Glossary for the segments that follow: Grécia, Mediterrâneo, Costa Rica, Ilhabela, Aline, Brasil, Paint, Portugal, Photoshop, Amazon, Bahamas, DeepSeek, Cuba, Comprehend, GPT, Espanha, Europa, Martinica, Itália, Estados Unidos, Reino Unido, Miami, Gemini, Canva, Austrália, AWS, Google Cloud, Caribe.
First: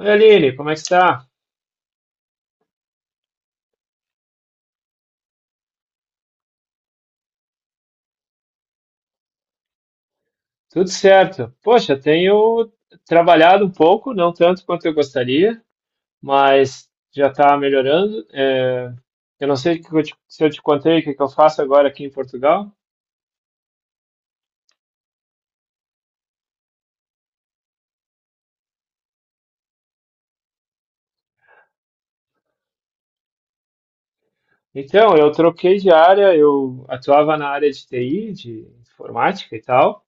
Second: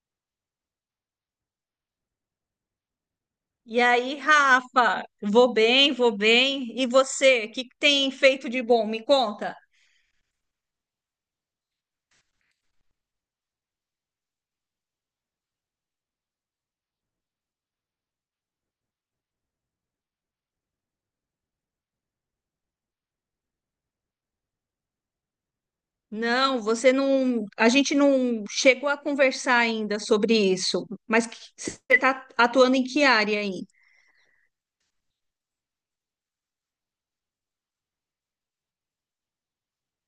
Oi, Aline, como é que está? E aí, Rafa, vou bem, vou bem. E você, o que tem feito de bom? Me conta. Tudo certo. Poxa, tenho trabalhado um pouco, não tanto quanto eu gostaria, mas já está melhorando. Eu não sei o que se eu te contei o que que eu faço agora aqui em Portugal. Não, você não. A gente não chegou a conversar ainda sobre isso, mas você está atuando em que área aí? Então, eu troquei de área, eu atuava na área de TI, de informática e tal.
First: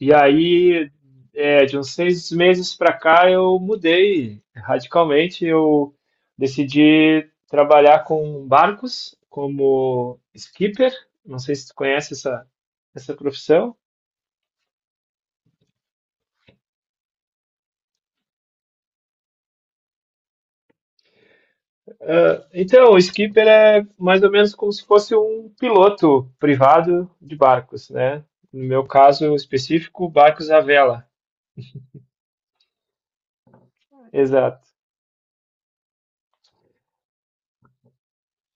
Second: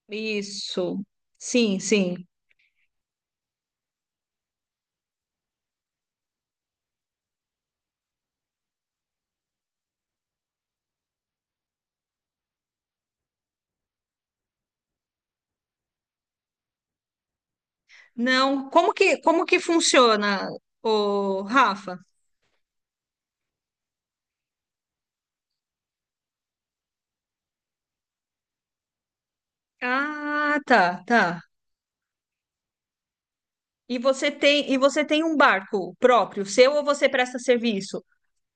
E aí, Isso. De Sim, uns sim. 6 meses para cá, eu mudei radicalmente. Eu decidi trabalhar com barcos como skipper. Não sei se tu conhece essa profissão. Não, como que funciona, o Rafa? Ah, então, o skipper é mais ou menos como se fosse um piloto privado de barcos, né? No meu caso específico, barcos à Ah, tá, vela. tá. E você Exato. tem, e você tem um barco próprio, seu ou você presta serviço?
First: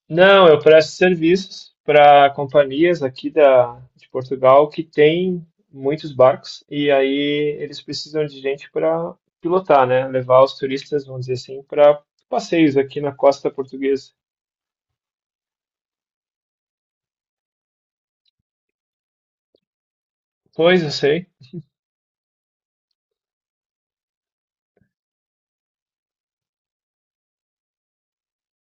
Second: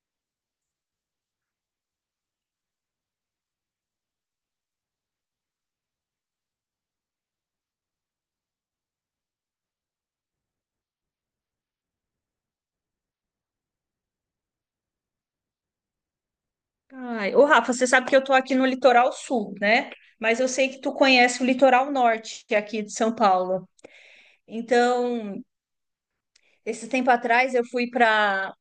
Não, eu presto serviços para companhias aqui de Portugal que têm muitos barcos, e aí eles precisam de gente para pilotar, né? Levar os turistas, vamos dizer assim, para passeios aqui na costa portuguesa. Ai, ô Rafa, você sabe que eu tô aqui no litoral sul, né? Mas eu sei que Pois eu tu sei. conhece o litoral norte aqui de São Paulo. Então, esse tempo atrás eu fui para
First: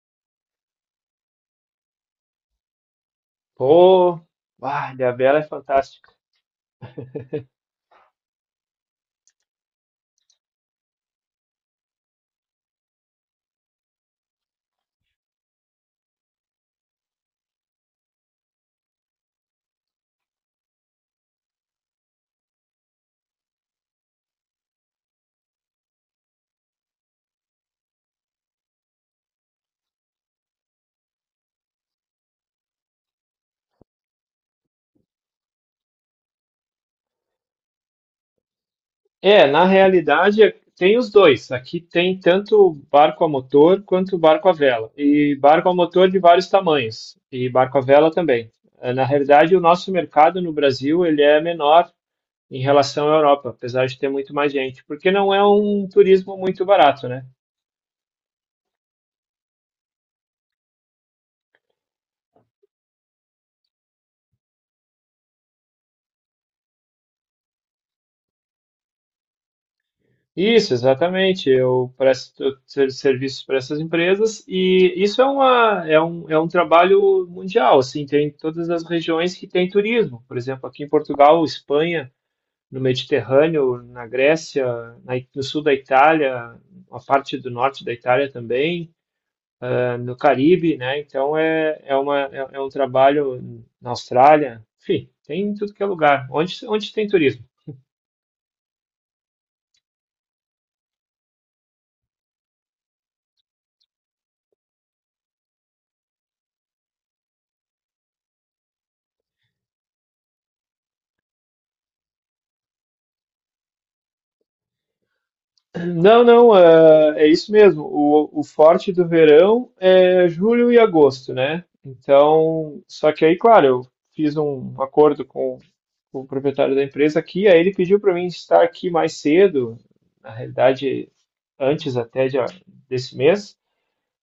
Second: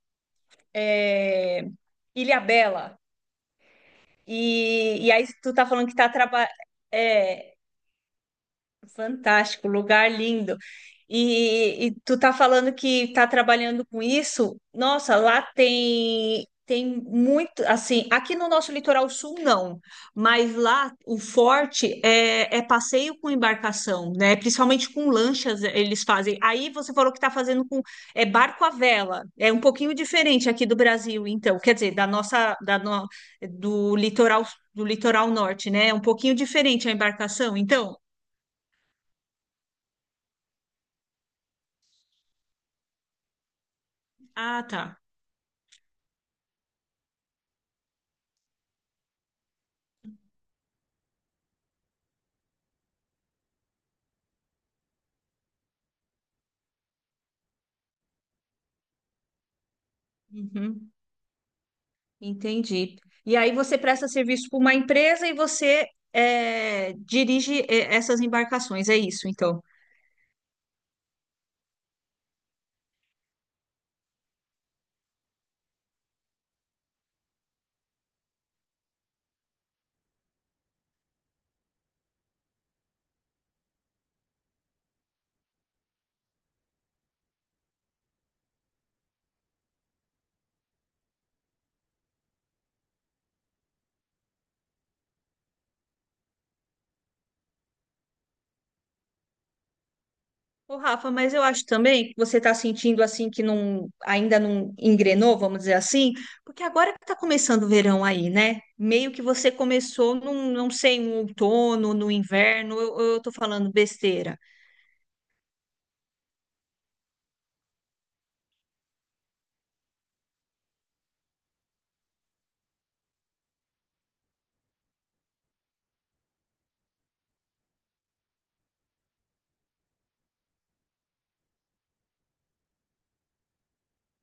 Ilhabela Pô, e aí Ilhabela é tu tá falando que tá fantástica. trabalhando. Fantástico, lugar lindo. E tu tá falando que tá trabalhando com isso? Nossa, lá tem muito, assim, aqui no nosso litoral sul não, mas lá o forte é passeio com embarcação, né? Principalmente com lanchas eles fazem. Aí você falou que tá fazendo com é barco à vela. É um pouquinho diferente aqui do Brasil, então, quer dizer, da nossa da no- do litoral do litoral norte, né? É um pouquinho diferente a embarcação, então. Na realidade tem os dois. Aqui tem tanto barco a motor quanto barco a Ah, tá. vela. E barco a motor de vários tamanhos. E barco a vela também. Na realidade, o nosso mercado no Brasil ele é menor em relação à Europa, apesar de ter muito mais gente, porque não é um turismo muito barato, né? Uhum, entendi. E aí você presta serviço para uma empresa e você é, dirige é, essas embarcações, é isso, então. Isso, exatamente. Eu presto serviços para essas empresas, e isso é um trabalho mundial, assim, tem todas as regiões que tem turismo. Por exemplo, aqui em Portugal, Espanha, no Mediterrâneo, na Grécia, no sul da Itália, a parte do norte da Itália também, no Caribe, né? Então é, é um trabalho na Austrália, enfim, tem em tudo que é lugar. Onde tem turismo? Ô, Rafa, mas eu acho também que você está sentindo assim que não ainda não engrenou, vamos dizer assim, porque agora que está começando o verão aí, né? Meio que você começou num, não sei, no outono, no inverno, eu tô falando besteira. Não, não, é isso mesmo. O forte do verão é julho e agosto, né? Então, só que aí, claro, eu fiz um acordo com o proprietário da empresa aqui, aí ele pediu para mim estar aqui mais cedo. Na realidade, antes até desse mês,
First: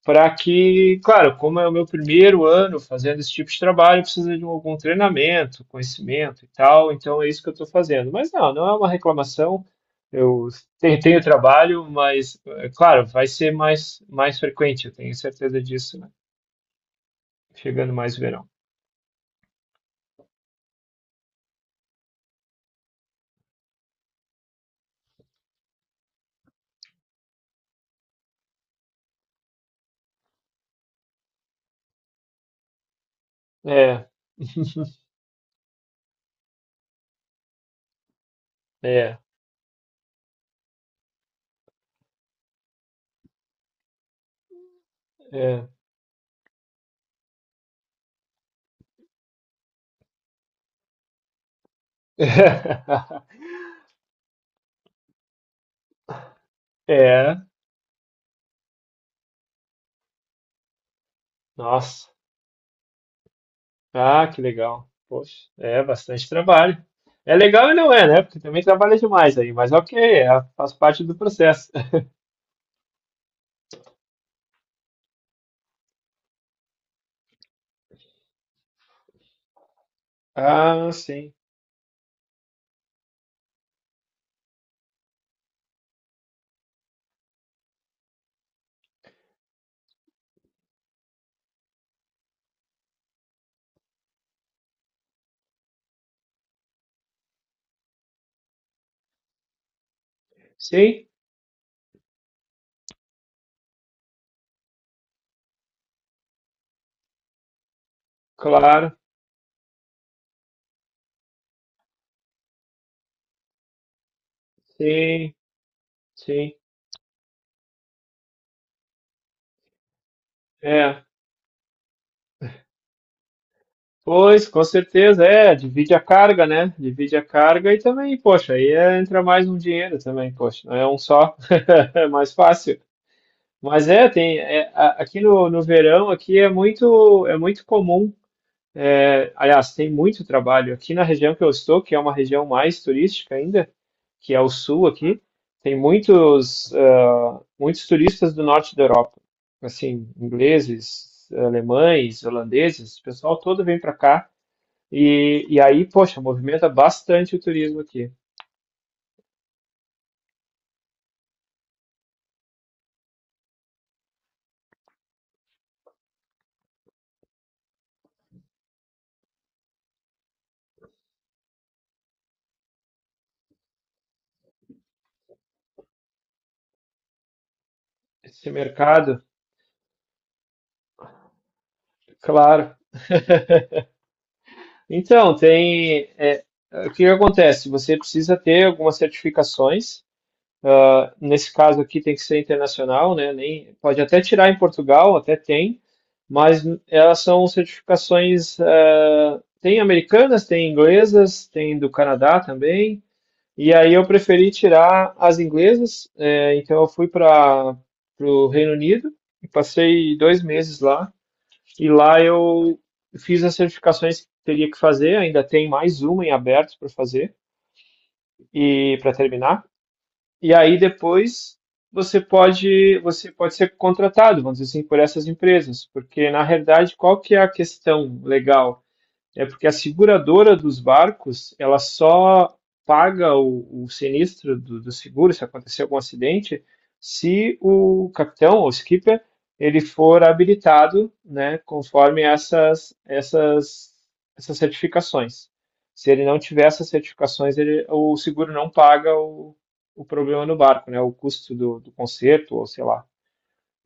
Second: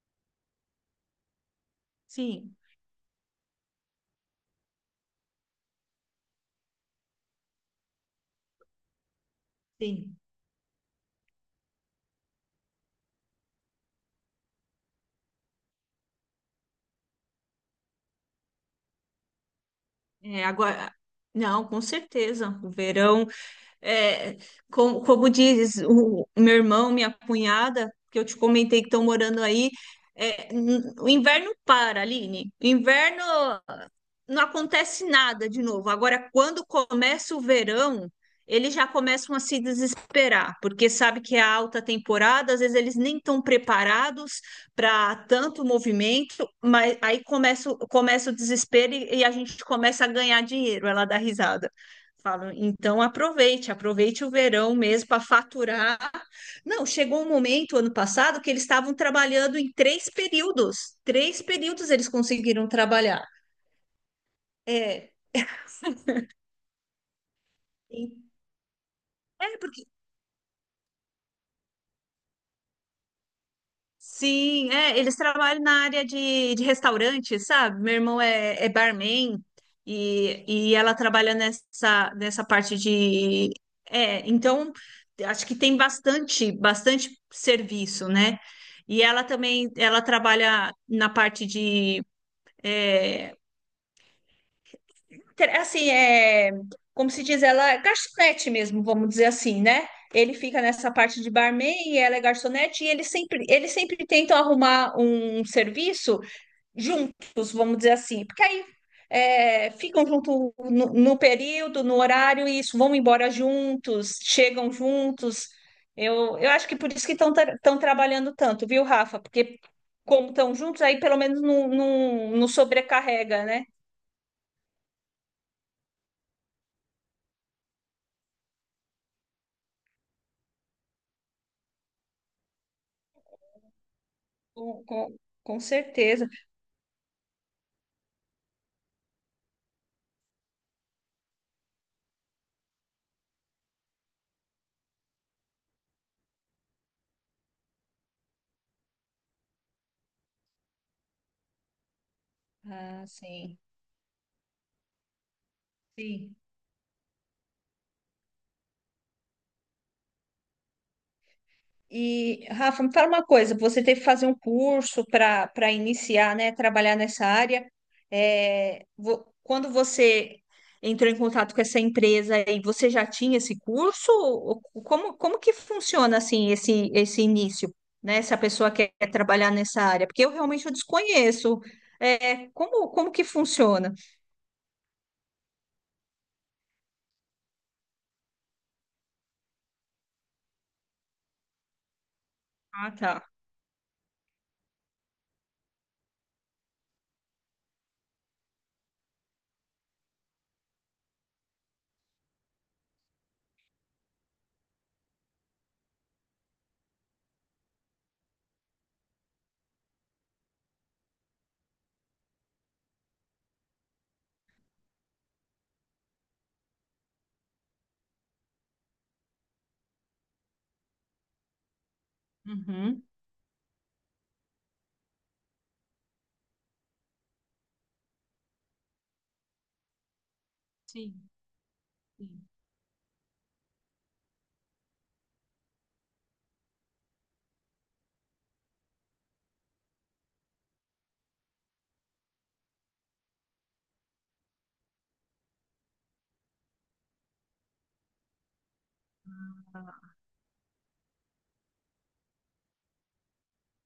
para que, claro, como é o meu primeiro Sim, ano fazendo esse tipo de trabalho, precisa de algum treinamento, conhecimento e tal, então é isso que eu estou fazendo. Mas não, não é uma reclamação, sim. eu tenho trabalho, mas, é claro, vai ser mais frequente, eu tenho certeza disso, né? Chegando mais verão. É, agora, não, com certeza. O verão, é, como diz o meu irmão, minha cunhada, que eu te comentei que estão morando aí. É, o inverno para, Aline. O inverno É, não acontece nada de novo. Agora, quando começa o verão, eles já é, começam a se desesperar, porque sabe que é a alta temporada, às vezes eles nem estão preparados para tanto é. movimento, mas aí começa, começa o desespero e a gente começa a ganhar dinheiro. Ela dá risada. Falo, então aproveite, aproveite o verão mesmo para faturar. Não, chegou um É, momento ano passado que eles estavam trabalhando em três períodos. Três períodos nossa. eles conseguiram trabalhar. Ah, que legal. É. Poxa, é bastante trabalho. É legal e não é, né? Sim. Porque também trabalha demais aí, É, mas porque. ok, faz parte do processo. Sim, é, eles trabalham na área de restaurante, sabe? Meu irmão é, é barman e, e Ah, ela sim. trabalha nessa, nessa parte de. É, então, acho que tem bastante, bastante serviço, né? E ela também, ela trabalha na parte de assim, é, como se diz, ela é garçonete mesmo, vamos dizer assim, né? Ele fica nessa Sim, parte de barman e ela é garçonete e eles sempre tentam arrumar um serviço juntos, vamos dizer assim, porque aí claro. é, ficam junto no, no período, no horário, e isso, vão embora juntos, chegam Sim, juntos. Eu sim. acho que por isso que estão trabalhando tanto, viu, Rafa? Porque como estão juntos, aí É. pelo menos não, não, não sobrecarrega, né? Pois, com certeza, divide a carga, né? Divide a carga, e também, poxa, aí entra mais um dinheiro também, poxa, não é um só, é mais fácil. Mas Com, com, aqui no, com no verão, certeza. aqui é muito comum. Aliás, tem muito trabalho. Aqui na região que eu estou, que é uma região mais turística ainda, que é o sul aqui, tem muitos turistas do norte da Europa. Assim, ingleses, alemães, holandeses, o Ah, pessoal sim, todo vem para cá. E aí, poxa, sim. movimenta bastante o turismo aqui. E, Rafa, me fala uma coisa, você teve que fazer um curso para iniciar, né, trabalhar nessa área. É, quando você entrou em contato com essa empresa aí, você já tinha esse curso? Ou como, como que funciona, assim, esse início, né? Se a Esse pessoa quer mercado, trabalhar nessa área, porque eu realmente eu desconheço. É, claro. como, como que funciona? Então, o que que acontece? Você precisa ter algumas certificações. Ah, nesse caso aqui tem que ser Ah, tá. internacional, né? Nem, pode até tirar em Portugal, até tem, mas elas são certificações, tem americanas, tem inglesas, tem do Canadá também. E aí eu preferi tirar as inglesas. Então eu fui para o Reino Unido e passei 2 meses lá. E lá eu fiz as certificações que teria que fazer, ainda tem mais uma em aberto para fazer e para terminar. E aí depois você pode, Uhum. você pode ser contratado, vamos dizer assim, por essas empresas, porque na realidade qual que é a questão legal? É porque a seguradora dos Sim, barcos, ela sim, só paga o sinistro do seguro, se acontecer algum acidente, se o capitão ou skipper ele for habilitado, né, conforme essas certificações. Se ele não tiver essas certificações, o seguro não paga o problema no barco, né, o custo do conserto, ou sei lá.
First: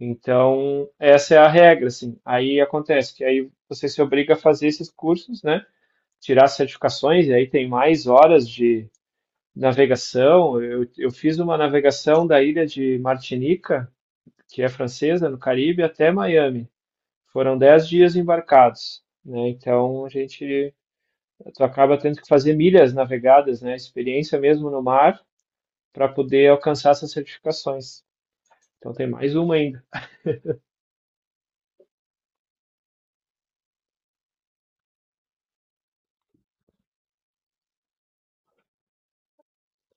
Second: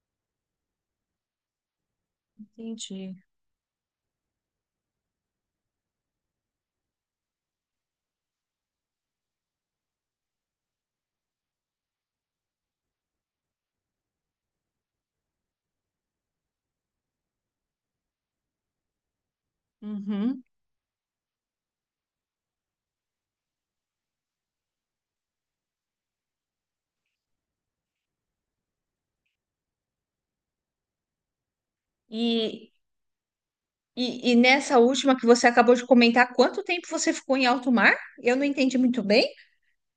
Então, essa é a regra, assim. Aí acontece entendi. que aí você se obriga a fazer esses cursos, né, tirar certificações, e aí tem mais horas de navegação. Eu fiz uma navegação da ilha de Martinica, que é francesa, no Caribe, até Miami. Foram 10 dias embarcados. Né? Então a Uhum. gente tu acaba tendo que fazer milhas navegadas, né? Experiência mesmo no mar, para poder alcançar essas certificações. Então tem mais uma ainda. E, e nessa última que você acabou de comentar, quanto tempo você ficou em alto mar? Eu não entendi muito bem.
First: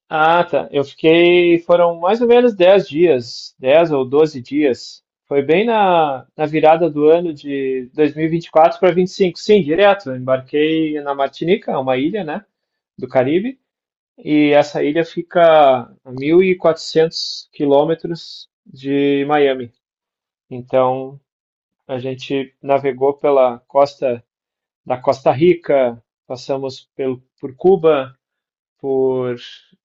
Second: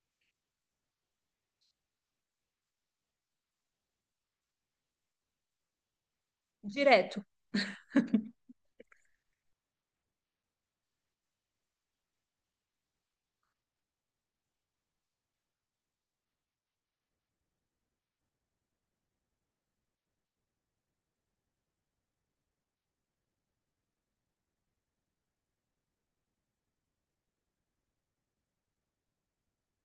Ah, tá. Eu fiquei, foram mais ou menos 10 dias, 10 ou 12 dias. Foi bem na virada do Direto. ano de dois mil e vinte e quatro para 25. Sim, direto. Eu embarquei na Martinica, uma ilha, né, do Caribe. E essa ilha fica a 1.400 quilômetros de Miami. Então, a gente navegou pela costa da Costa Rica, passamos por Cuba, por,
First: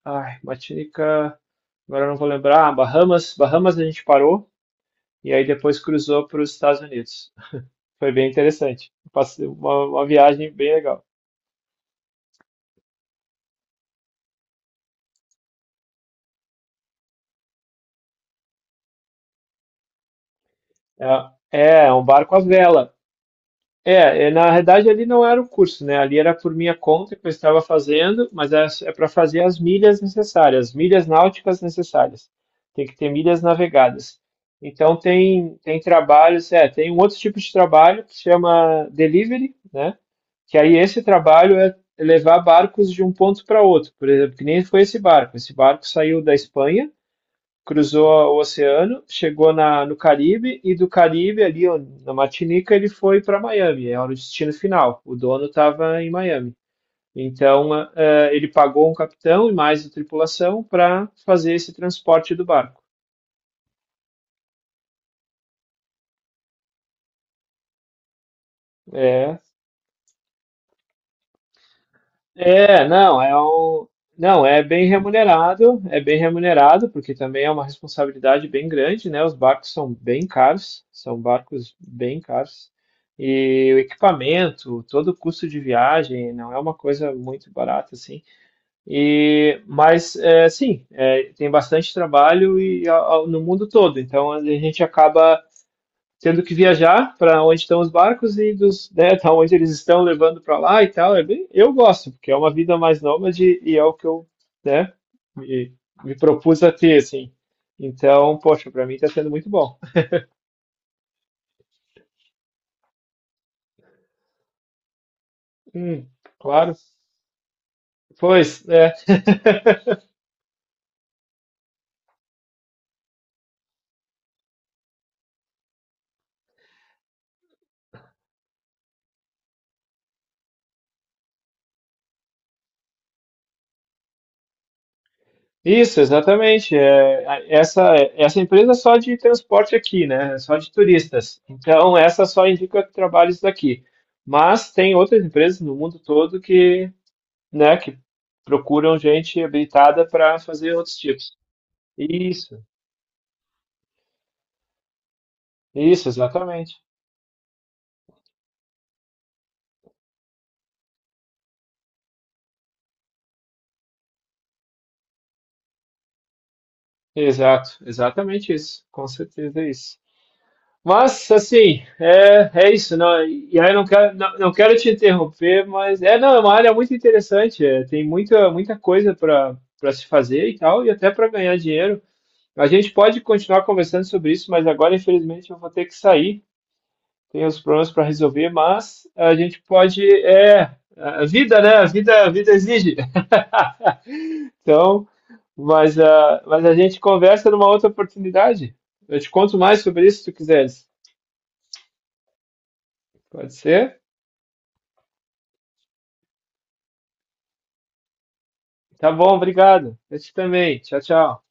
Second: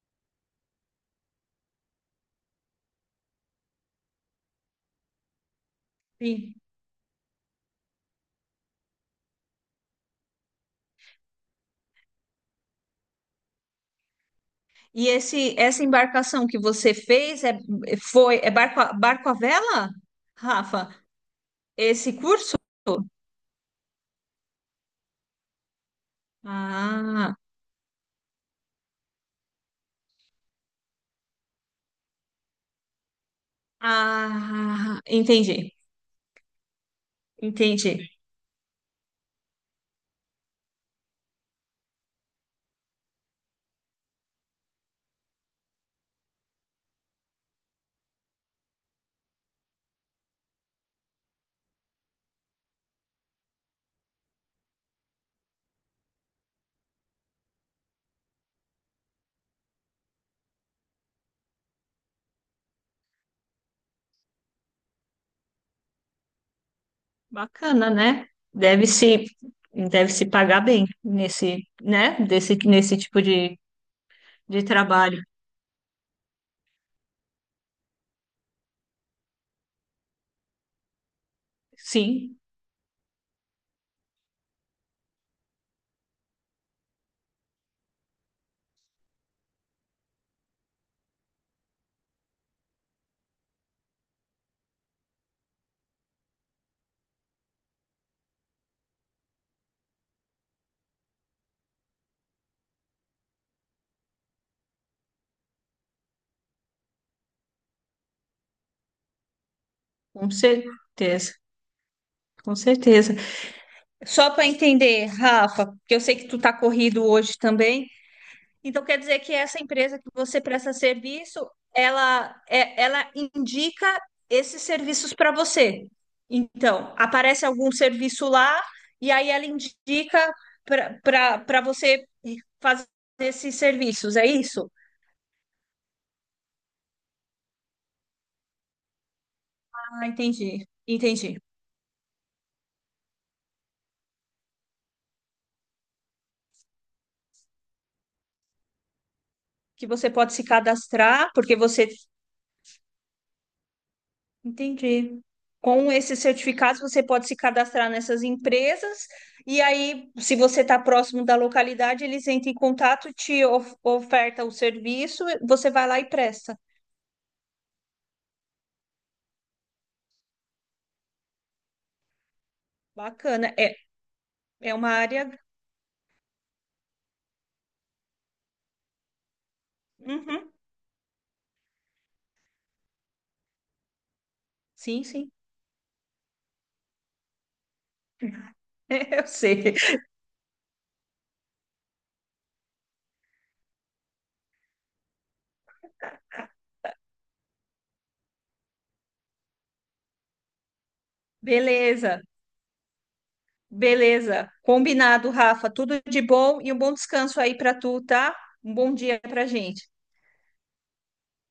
ai, Martinica. Agora eu não vou lembrar. Ah, Bahamas a gente parou, e aí depois cruzou para os Sim. Estados Unidos. Foi bem interessante. Passei uma viagem bem legal. E esse, essa embarcação que você fez é, foi, é barco, barco à vela, Rafa? É, é um Esse barco à curso? vela. Na verdade ali não era o curso, né? Ali era por minha conta que eu Ah, estava fazendo, mas é para fazer as milhas necessárias, as milhas náuticas necessárias. Tem que ter milhas navegadas. Então ah, tem entendi, trabalhos. Tem um outro tipo de trabalho entendi. que se chama delivery, né? Que aí esse trabalho é levar barcos de um ponto para outro. Por exemplo, que nem foi esse barco. Esse barco saiu da Espanha, cruzou o oceano, chegou no Caribe, e do Caribe ali ó, na Martinica, ele foi para Miami, era o destino final. O dono estava em Miami. Então ele pagou um capitão e mais a tripulação para fazer esse transporte do barco. Bacana, né? Deve se, É deve se pagar bem nesse, né? Desse, nesse não, tipo não, de trabalho. É bem remunerado, porque também é uma responsabilidade bem grande, né? Os barcos são bem caros, são barcos bem Sim. caros. E o equipamento, todo o custo de viagem, não é uma coisa muito barata, assim. Mas, sim, tem bastante trabalho, e no mundo todo. Então, a gente acaba tendo que viajar para onde estão os barcos né, tá onde eles estão levando para lá e tal. É bem, eu gosto, porque é uma vida mais nômade, e é o que né, me, me propus a ter, assim. Então, poxa, para mim está sendo muito bom. Com certeza, com certeza. Só para entender, Rafa, porque eu Hum, sei que tu está claro. corrido hoje também, Pois, então é. quer dizer que essa empresa que você presta serviço, ela, ela indica esses serviços para você. Então, aparece algum serviço lá e aí ela indica para você fazer esses serviços, é isso? Isso, exatamente. Essa empresa é só de transporte aqui, Ah, né? É só entendi, de entendi. turistas. Então, essa só indica trabalhos daqui. Mas tem outras empresas no mundo todo que, né, que procuram gente Que habilitada você pode para se fazer outros cadastrar, tipos. porque você Isso, entendi. Com isso, esses exatamente. certificados, você pode se cadastrar nessas empresas, e aí, se você está próximo da localidade, eles entram em contato, te oferta o serviço, você vai lá e presta. Exato, exatamente isso. Com certeza é isso. Mas, assim, é isso. Não, Bacana. e aí eu É, não quero, não, não é quero te uma área. interromper, mas não, é uma área muito interessante. Tem muita, muita coisa para se fazer Uhum. e tal, e até para ganhar dinheiro. A gente pode continuar conversando sobre isso, mas agora, Sim, sim. infelizmente, eu vou ter que sair. Tem os problemas para resolver, mas Eu a gente sei. pode, é, a vida, né? A vida exige. Então, mas a gente conversa numa outra oportunidade. Eu te conto mais sobre isso se tu quiseres. Beleza, Pode ser? beleza. Combinado, Rafa. Tudo de bom e um bom descanso aí para tu, tá? Um bom Tá dia bom, para gente. obrigado. Eu te também. Tchau, tchau.